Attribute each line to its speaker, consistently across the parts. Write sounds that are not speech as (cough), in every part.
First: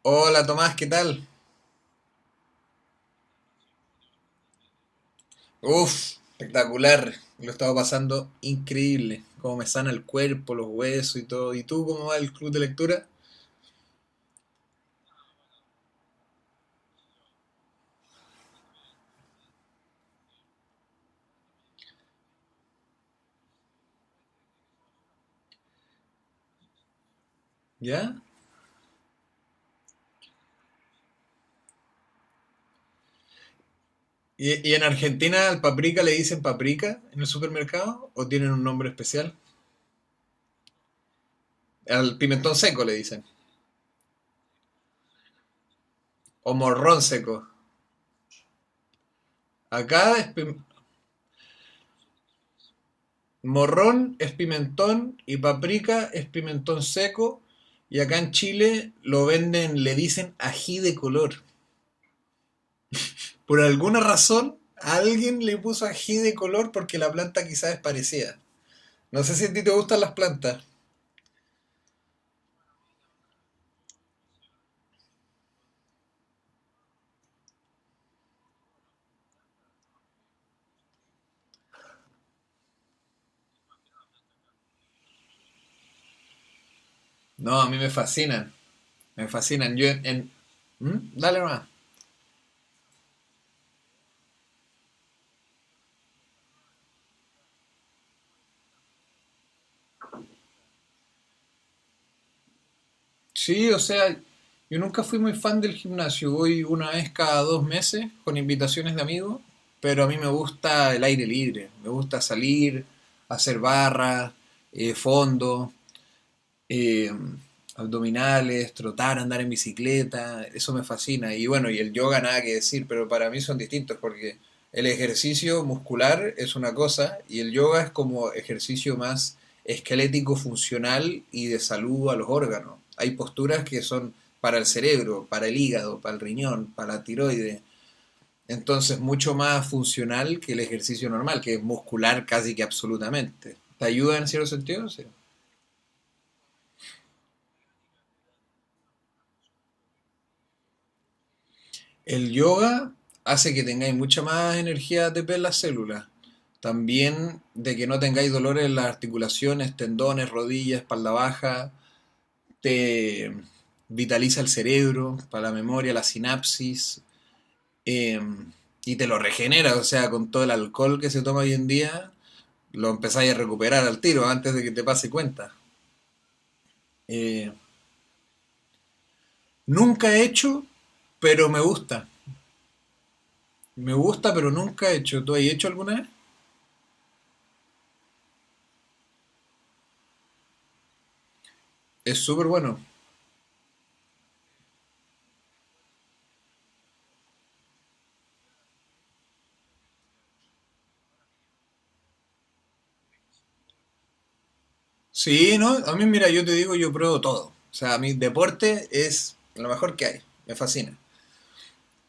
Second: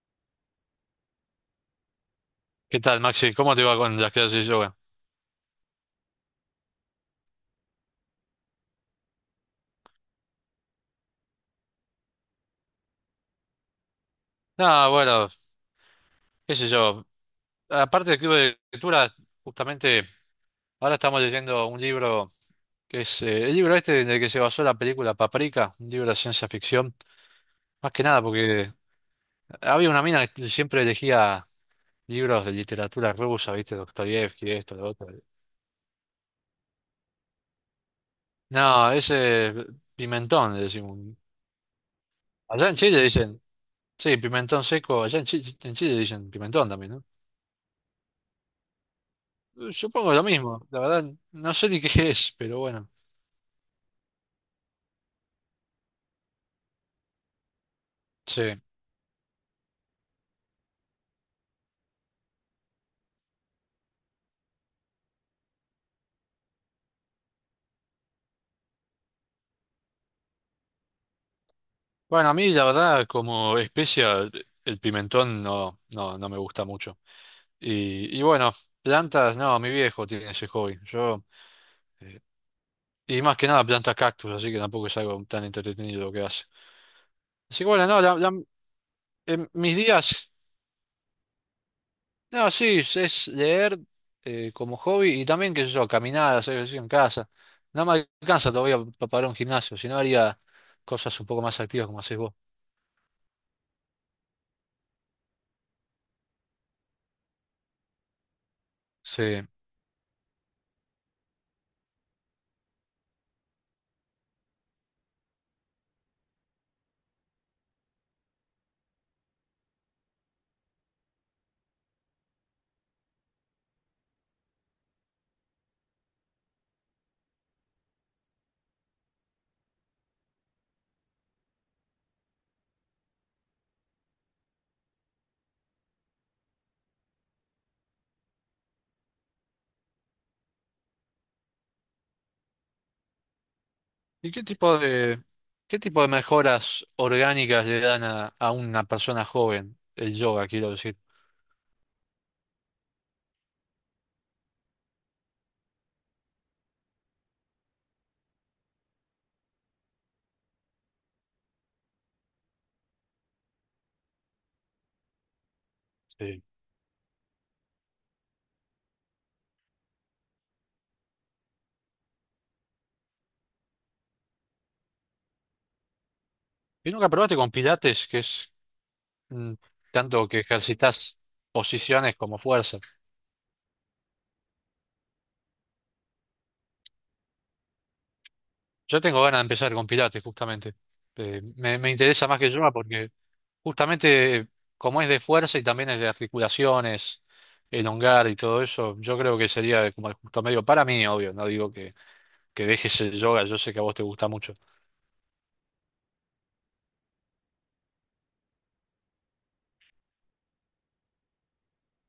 Speaker 1: Hola Tomás, ¿qué tal?
Speaker 2: ¿Qué tal, Maxi? ¿Cómo te va con las clases de yoga?
Speaker 1: Uf, espectacular. Lo he estado pasando increíble. Cómo me sana el cuerpo, los huesos y todo. ¿Y tú cómo va el club de lectura?
Speaker 2: Nada, bueno, qué sé yo. Aparte del club de lectura, justamente ahora estamos leyendo un libro que es el libro este en el que se basó la película Paprika, un libro de ciencia ficción. Más que
Speaker 1: ¿Ya?
Speaker 2: nada porque había una mina que siempre elegía libros de literatura rusa, ¿viste? Dostoyevski,
Speaker 1: ¿Y
Speaker 2: esto,
Speaker 1: en
Speaker 2: lo otro.
Speaker 1: Argentina al paprika le dicen paprika en el supermercado? ¿O tienen un nombre
Speaker 2: No,
Speaker 1: especial?
Speaker 2: ese pimentón, le decimos.
Speaker 1: Al pimentón
Speaker 2: Allá en
Speaker 1: seco le
Speaker 2: Chile
Speaker 1: dicen.
Speaker 2: dicen, sí, pimentón seco, allá en Chile dicen
Speaker 1: O
Speaker 2: pimentón también,
Speaker 1: morrón
Speaker 2: ¿no?
Speaker 1: seco. Acá
Speaker 2: Supongo lo
Speaker 1: es
Speaker 2: mismo, la verdad, no sé ni qué (laughs) es, pero bueno,
Speaker 1: morrón es pimentón y paprika es pimentón seco. Y acá en
Speaker 2: sí.
Speaker 1: Chile lo venden, le dicen ají de color. Por alguna razón, alguien le puso ají de color porque la planta quizás es parecida. No sé si a ti te gustan las plantas.
Speaker 2: Bueno, a mí la verdad como especia el pimentón no, no, no me gusta mucho. Y bueno, plantas, no, mi viejo tiene ese hobby. Yo, eh, y más que nada plantas cactus, así que tampoco es algo tan entretenido lo que hace.
Speaker 1: No,
Speaker 2: Así
Speaker 1: a
Speaker 2: que
Speaker 1: mí
Speaker 2: bueno,
Speaker 1: me
Speaker 2: no,
Speaker 1: fascinan. Me
Speaker 2: en
Speaker 1: fascinan.
Speaker 2: mis días,
Speaker 1: ¿Mm? Dale más.
Speaker 2: no, sí, es leer como hobby y también, qué sé yo, caminar, hacer ejercicio en casa. No me alcanza todavía para un gimnasio, si no haría cosas un poco más activas como haces vos.
Speaker 1: Sí, o sea, yo nunca fui muy fan del gimnasio. Voy una vez cada 2 meses con invitaciones de amigos.
Speaker 2: Sí.
Speaker 1: Pero a mí me gusta el aire libre. Me gusta salir, hacer barras, fondo. eh, Abdominales, trotar, andar en bicicleta, eso me fascina. Y bueno, y el yoga nada que decir, pero para mí son distintos porque el ejercicio muscular es una cosa y el yoga es como ejercicio más esquelético, funcional y de salud a los órganos. Hay posturas que son para el cerebro, para el hígado, para el riñón, para la tiroides. Entonces, mucho más funcional que el ejercicio normal, que es muscular casi que absolutamente. ¿Te ayuda en
Speaker 2: ¿Y qué
Speaker 1: cierto
Speaker 2: tipo
Speaker 1: sentido? Sí.
Speaker 2: de, qué tipo de mejoras orgánicas le dan a una persona joven el yoga, quiero decir?
Speaker 1: El yoga hace que tengáis mucha más energía ATP en las células. También de que no tengáis dolores en las articulaciones, tendones, rodillas, espalda baja. Te vitaliza el cerebro, para la memoria, la
Speaker 2: Sí.
Speaker 1: sinapsis. eh, y te lo regenera, o sea, con todo el alcohol que se toma hoy en día, lo empezáis a recuperar al tiro antes de que te pase cuenta.
Speaker 2: ¿Y nunca probaste con
Speaker 1: Eh,
Speaker 2: pilates, que es mm,
Speaker 1: Nunca he
Speaker 2: tanto que
Speaker 1: hecho,
Speaker 2: ejercitas
Speaker 1: pero me gusta.
Speaker 2: posiciones como fuerza?
Speaker 1: Me gusta, pero nunca he hecho. ¿Tú has hecho alguna vez?
Speaker 2: Yo tengo ganas de empezar con pilates, justamente. Me
Speaker 1: Es
Speaker 2: interesa más
Speaker 1: súper
Speaker 2: que el yoga
Speaker 1: bueno.
Speaker 2: porque justamente como es de fuerza y también es de articulaciones, elongar y todo eso, yo creo que sería como el justo medio para mí, obvio, no digo que dejes el yoga, yo sé que a vos te gusta mucho.
Speaker 1: Sí, ¿no? A mí, mira, yo te digo, yo pruebo todo. O sea, mi deporte es lo mejor que hay. Me fascina.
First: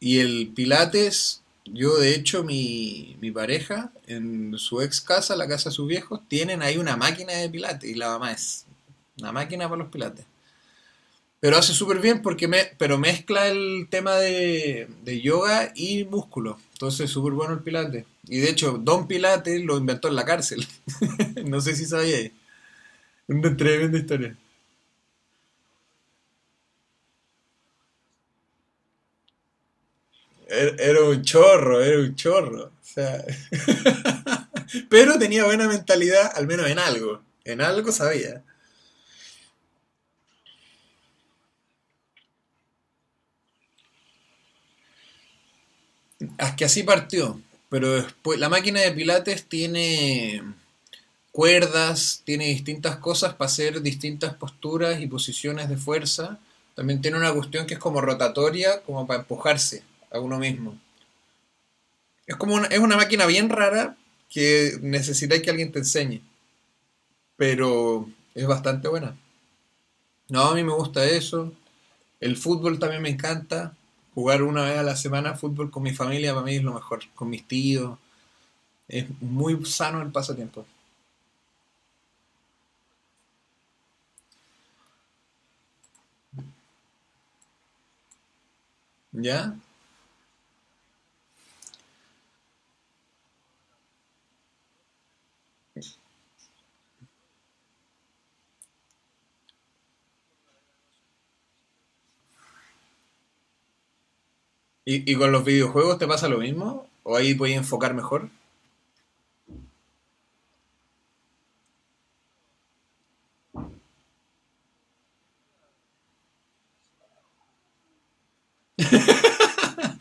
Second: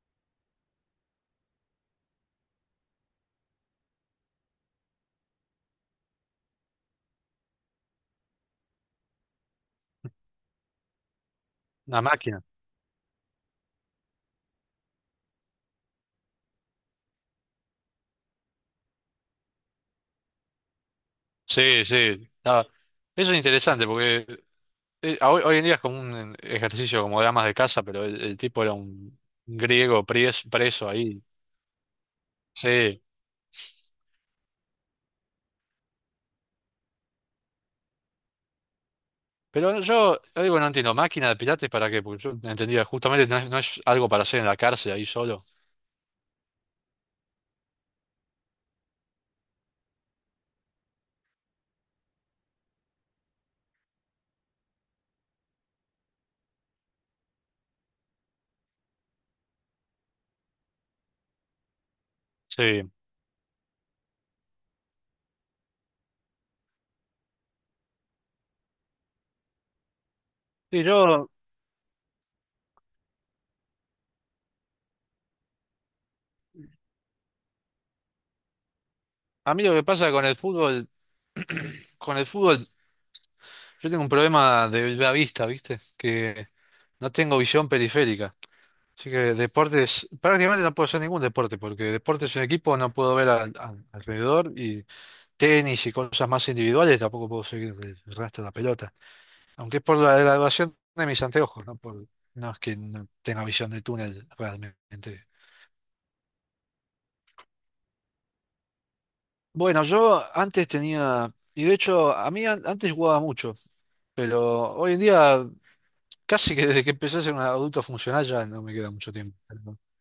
Speaker 1: Y el Pilates, yo de hecho, mi pareja, en su ex casa, la casa de sus viejos, tienen ahí una máquina de Pilates. Y la mamá es una máquina para los Pilates. Pero hace súper
Speaker 2: Una
Speaker 1: bien
Speaker 2: máquina.
Speaker 1: porque pero mezcla el tema de yoga y músculo. Entonces, súper bueno el Pilates. Y de hecho, Don Pilates lo inventó en la cárcel. (laughs) No sé
Speaker 2: Sí,
Speaker 1: si sabía.
Speaker 2: sí. Ah, eso es
Speaker 1: Una
Speaker 2: interesante
Speaker 1: tremenda
Speaker 2: porque
Speaker 1: historia.
Speaker 2: hoy en día es como un ejercicio como de amas de casa, pero el tipo era un griego pries-
Speaker 1: Era,
Speaker 2: preso,
Speaker 1: era
Speaker 2: ahí.
Speaker 1: un chorro, era un chorro. O
Speaker 2: Sí.
Speaker 1: sea, (laughs) pero tenía buena mentalidad, al menos en algo. En algo sabía.
Speaker 2: Pero yo digo, no entiendo, máquina de pilates para qué, porque yo entendía, justamente no es algo para hacer en la cárcel ahí solo.
Speaker 1: Es que así partió. Pero después, la máquina de Pilates tiene cuerdas, tiene distintas cosas para hacer distintas posturas y posiciones de fuerza. También tiene una cuestión que es como rotatoria, como para empujarse a uno mismo. Es como es
Speaker 2: Sí.
Speaker 1: una máquina bien rara que necesita que alguien te enseñe, pero es bastante buena. No, a mí me
Speaker 2: Sí,
Speaker 1: gusta eso. El fútbol también me encanta. Jugar una vez a la semana fútbol con mi familia para mí es lo mejor. Con mis tíos. Es
Speaker 2: a mí
Speaker 1: muy
Speaker 2: lo que
Speaker 1: sano el
Speaker 2: pasa con el
Speaker 1: pasatiempo.
Speaker 2: fútbol, con el fútbol, yo tengo un problema de la vista, ¿viste? Que no tengo visión periférica. Así que
Speaker 1: ¿Ya?
Speaker 2: deportes, prácticamente no puedo hacer ningún deporte, porque deportes en equipo no puedo ver alrededor y tenis y cosas más individuales tampoco puedo seguir el rastro de la pelota. Aunque es por la graduación de mis anteojos, ¿no? Por, no es que no tenga visión de túnel
Speaker 1: ¿Y
Speaker 2: realmente.
Speaker 1: con los videojuegos te pasa lo mismo? ¿O ahí puedes enfocar mejor?
Speaker 2: Bueno, yo antes tenía, y de hecho a mí antes jugaba mucho, pero hoy en día casi que desde que empecé a ser un adulto funcional ya no me queda mucho tiempo.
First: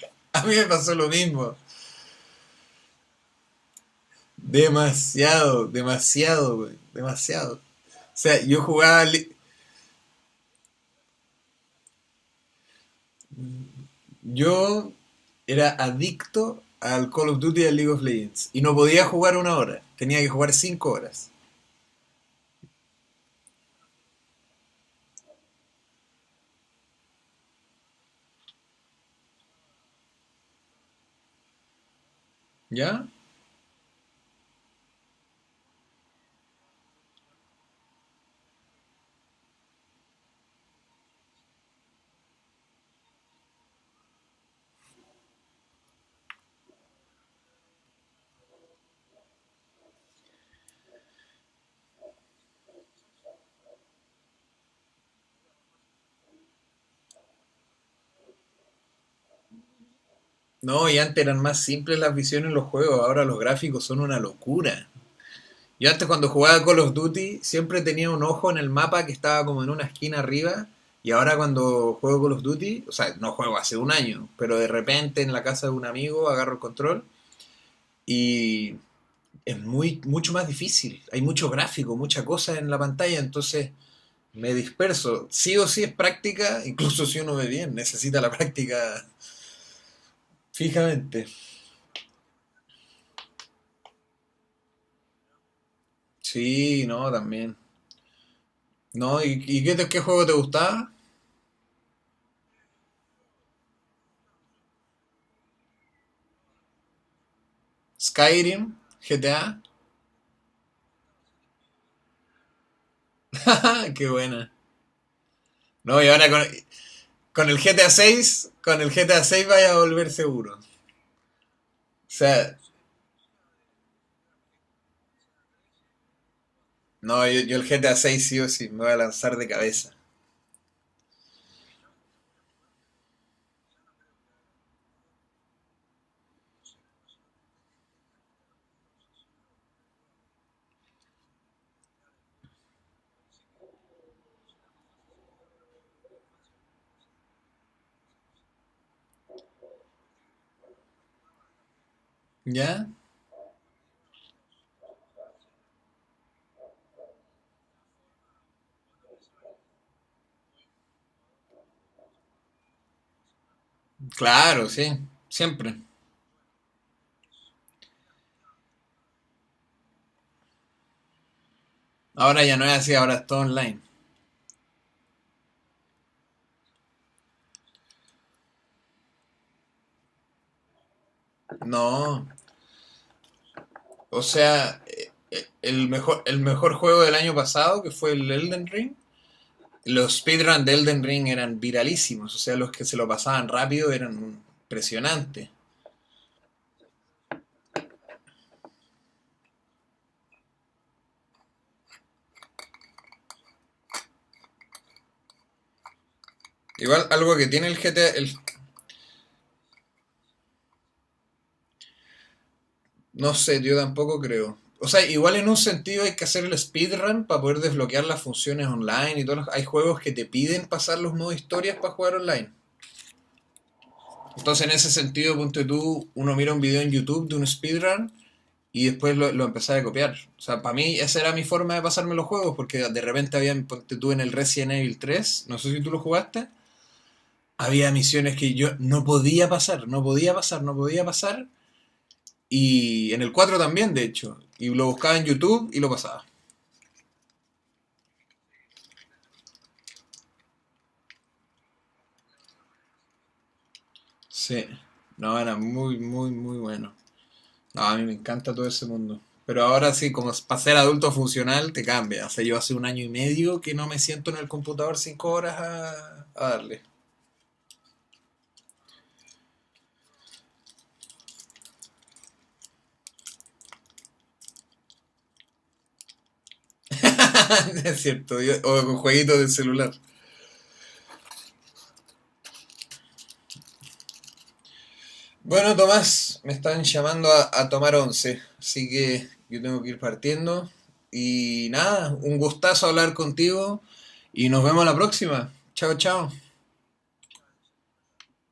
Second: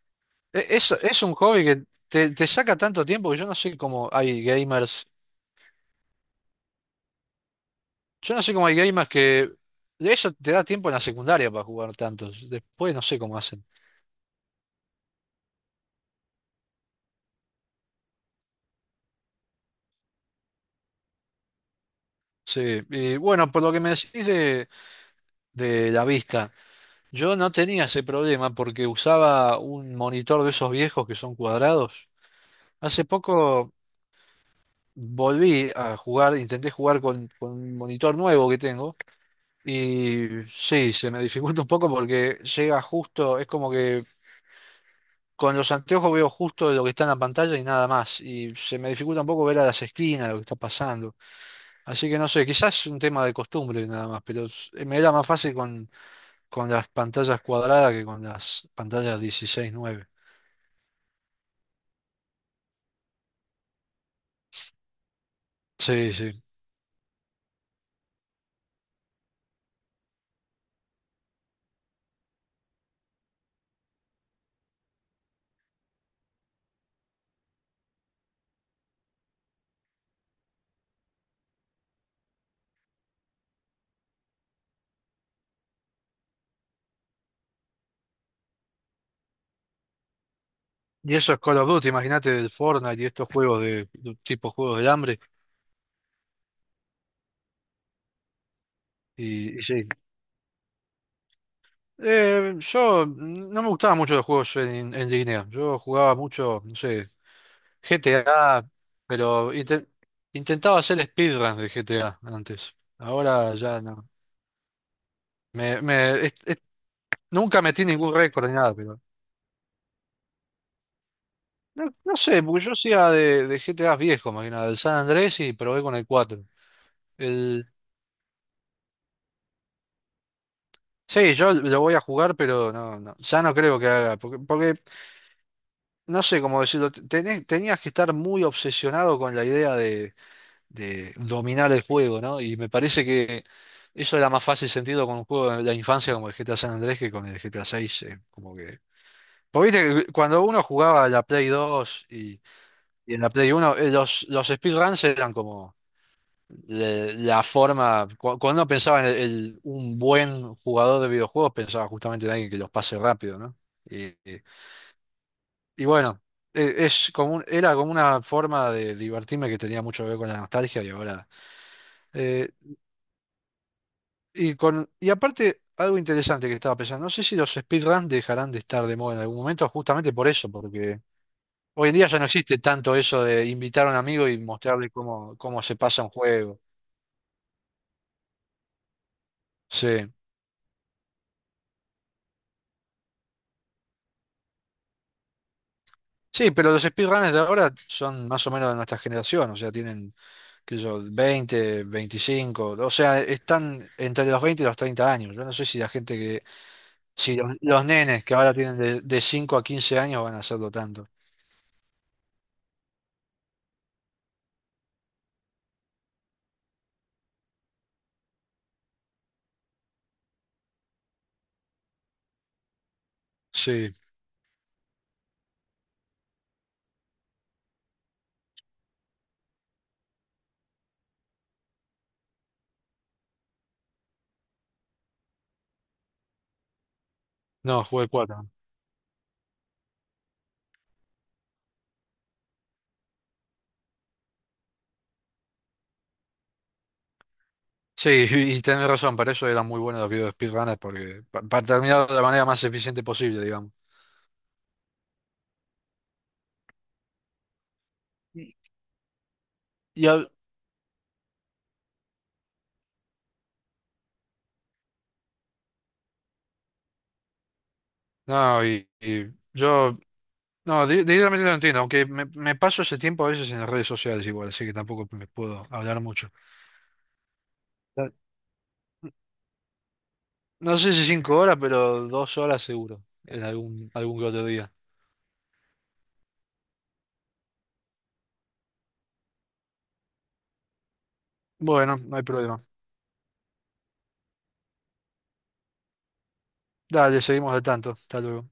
Speaker 1: (laughs) A mí me
Speaker 2: E- Es,
Speaker 1: pasó lo
Speaker 2: es un
Speaker 1: mismo.
Speaker 2: hobby que te saca tanto tiempo que yo no sé cómo hay gamers.
Speaker 1: Demasiado, demasiado, güey. Demasiado. O
Speaker 2: Yo
Speaker 1: sea,
Speaker 2: no sé
Speaker 1: yo
Speaker 2: cómo hay
Speaker 1: jugaba.
Speaker 2: gamers que. De eso te da tiempo en la secundaria para jugar tantos. Después no sé cómo hacen.
Speaker 1: Yo era adicto al Call of Duty y al League of Legends. Y no podía jugar una hora. Tenía que jugar 5 horas.
Speaker 2: Sí, y bueno, por lo que me decís de la vista, yo no tenía ese problema porque usaba un monitor de esos viejos que son cuadrados. Hace
Speaker 1: ¿Ya?
Speaker 2: poco volví a jugar, intenté jugar con un monitor nuevo que tengo. Y sí, se me dificulta un poco porque llega justo, es como que con los anteojos veo justo lo que está en la pantalla y nada más. Y se me dificulta un poco ver a las esquinas lo que está pasando. Así que no sé, quizás es un tema de costumbre nada más, pero me era más fácil con las pantallas cuadradas que con las pantallas 16:9.
Speaker 1: No, y antes eran más simples las visiones en los juegos, ahora los gráficos son una locura. Yo antes
Speaker 2: Sí,
Speaker 1: cuando
Speaker 2: sí.
Speaker 1: jugaba Call of Duty siempre tenía un ojo en el mapa que estaba como en una esquina arriba y ahora cuando juego Call of Duty, o sea, no juego hace un año, pero de repente en la casa de un amigo agarro el control y es mucho más difícil. Hay mucho gráfico, mucha cosa en la pantalla, entonces me disperso. Sí o sí es práctica, incluso si uno ve bien, necesita la práctica
Speaker 2: Y
Speaker 1: fijamente.
Speaker 2: eso es Call of Duty, imagínate del Fortnite y estos juegos de tipo juegos del hambre.
Speaker 1: Sí, no, también. No, ¿y,
Speaker 2: Y
Speaker 1: y qué,
Speaker 2: sí.
Speaker 1: qué juego te gustaba?
Speaker 2: Yo no me gustaban mucho los juegos en línea. Yo jugaba mucho, no sé. GTA,
Speaker 1: Skyrim,
Speaker 2: pero
Speaker 1: GTA.
Speaker 2: intentaba hacer speedruns de GTA antes. Ahora ya
Speaker 1: (laughs) Qué
Speaker 2: no.
Speaker 1: buena.
Speaker 2: Me,
Speaker 1: No, y
Speaker 2: me-
Speaker 1: ahora
Speaker 2: es-
Speaker 1: con,
Speaker 2: es-
Speaker 1: con el
Speaker 2: nunca metí
Speaker 1: GTA
Speaker 2: ningún récord
Speaker 1: 6,
Speaker 2: ni nada,
Speaker 1: con el
Speaker 2: pero.
Speaker 1: GTA 6 vaya a volver seguro. O
Speaker 2: No, no sé,
Speaker 1: sea,
Speaker 2: porque yo hacía de GTA viejo, más que nada, del San Andrés y probé con el 4.
Speaker 1: no, yo el
Speaker 2: El,
Speaker 1: GTA 6 sí o sí, me voy a lanzar de cabeza.
Speaker 2: sí, yo lo voy a jugar, pero no, no, ya no creo que haga. Porque, no sé cómo decirlo, tenías que estar muy obsesionado con la idea de dominar el juego, ¿no? Y me parece que eso era más fácil sentido con un juego de la infancia como el GTA San Andrés que con el GTA 6, como que. Porque viste que cuando uno jugaba a la Play 2 y,
Speaker 1: ¿Ya?
Speaker 2: y en la Play 1, los speedruns eran como cuando uno pensaba en un buen jugador de videojuegos, pensaba justamente en alguien que los pase rápido, ¿no? Y, y-
Speaker 1: Claro, sí, siempre.
Speaker 2: y bueno, era como una forma de divertirme que tenía mucho que ver con la nostalgia y ahora.
Speaker 1: Ahora
Speaker 2: Eh,
Speaker 1: ya no es así, ahora es todo online.
Speaker 2: y aparte, algo interesante que estaba pensando, no sé si los speedruns dejarán de estar de moda en algún momento, justamente por eso, porque hoy en día ya no
Speaker 1: No,
Speaker 2: existe tanto eso de invitar a un
Speaker 1: o
Speaker 2: amigo y
Speaker 1: sea,
Speaker 2: mostrarle cómo, cómo se pasa un
Speaker 1: el
Speaker 2: juego.
Speaker 1: mejor juego del año pasado, que fue el Elden Ring,
Speaker 2: Sí.
Speaker 1: los speedruns de Elden Ring eran viralísimos, o sea, los que se lo pasaban rápido eran impresionantes.
Speaker 2: Sí, pero los speedrunners de ahora son más o menos de nuestra generación, o sea, tienen, qué sé yo, 20, 25, o sea, están entre los 20 y los 30 años. Yo no sé si la gente que,
Speaker 1: Igual
Speaker 2: si
Speaker 1: algo que
Speaker 2: los,
Speaker 1: tiene el
Speaker 2: los
Speaker 1: GTA,
Speaker 2: nenes que ahora tienen de 5 a 15 años van a hacerlo tanto.
Speaker 1: no sé, yo tampoco creo. O sea, igual en un sentido hay que hacer el speedrun para poder desbloquear las funciones online y hay juegos que te piden pasar los modos historias para jugar online.
Speaker 2: Sí,
Speaker 1: Entonces, en ese sentido, ponte tú, uno mira un video en YouTube de un speedrun y después lo empezaba a copiar. O sea, para mí esa era mi forma de pasarme los juegos, porque de repente había, ponte tú en el Resident Evil 3, no sé si tú lo jugaste,
Speaker 2: no,
Speaker 1: había
Speaker 2: jugué
Speaker 1: misiones
Speaker 2: cuatro.
Speaker 1: que yo no podía pasar, no podía pasar, no podía pasar. Y en el 4 también, de hecho. Y lo buscaba en YouTube y lo pasaba.
Speaker 2: Sí, y tenés razón, para eso eran muy buenos los videos de speedrunners, porque para terminar de la manera más eficiente posible, digamos.
Speaker 1: Sí. No, era muy, muy, muy bueno. No, a mí me
Speaker 2: Y,
Speaker 1: encanta todo ese mundo. Pero ahora
Speaker 2: y
Speaker 1: sí, como
Speaker 2: al-
Speaker 1: para ser adulto funcional, te cambia. O sea, yo hace un año y medio que no me siento en el computador 5 horas a darle.
Speaker 2: no, y yo, no, directamente no entiendo, aunque me paso ese tiempo a veces en las redes sociales igual, así que tampoco me puedo hablar mucho.
Speaker 1: (laughs) Es
Speaker 2: No
Speaker 1: cierto, o con jueguitos del celular.
Speaker 2: no sé si 5 horas, pero 2 horas seguro, en algún que otro día.
Speaker 1: Bueno, Tomás, me están llamando a tomar once, así que yo tengo que ir partiendo. Y
Speaker 2: Bueno, no
Speaker 1: nada,
Speaker 2: hay
Speaker 1: un
Speaker 2: problema.
Speaker 1: gustazo hablar contigo y nos vemos la próxima. Chao, chao.
Speaker 2: Dale, seguimos al tanto. Hasta luego.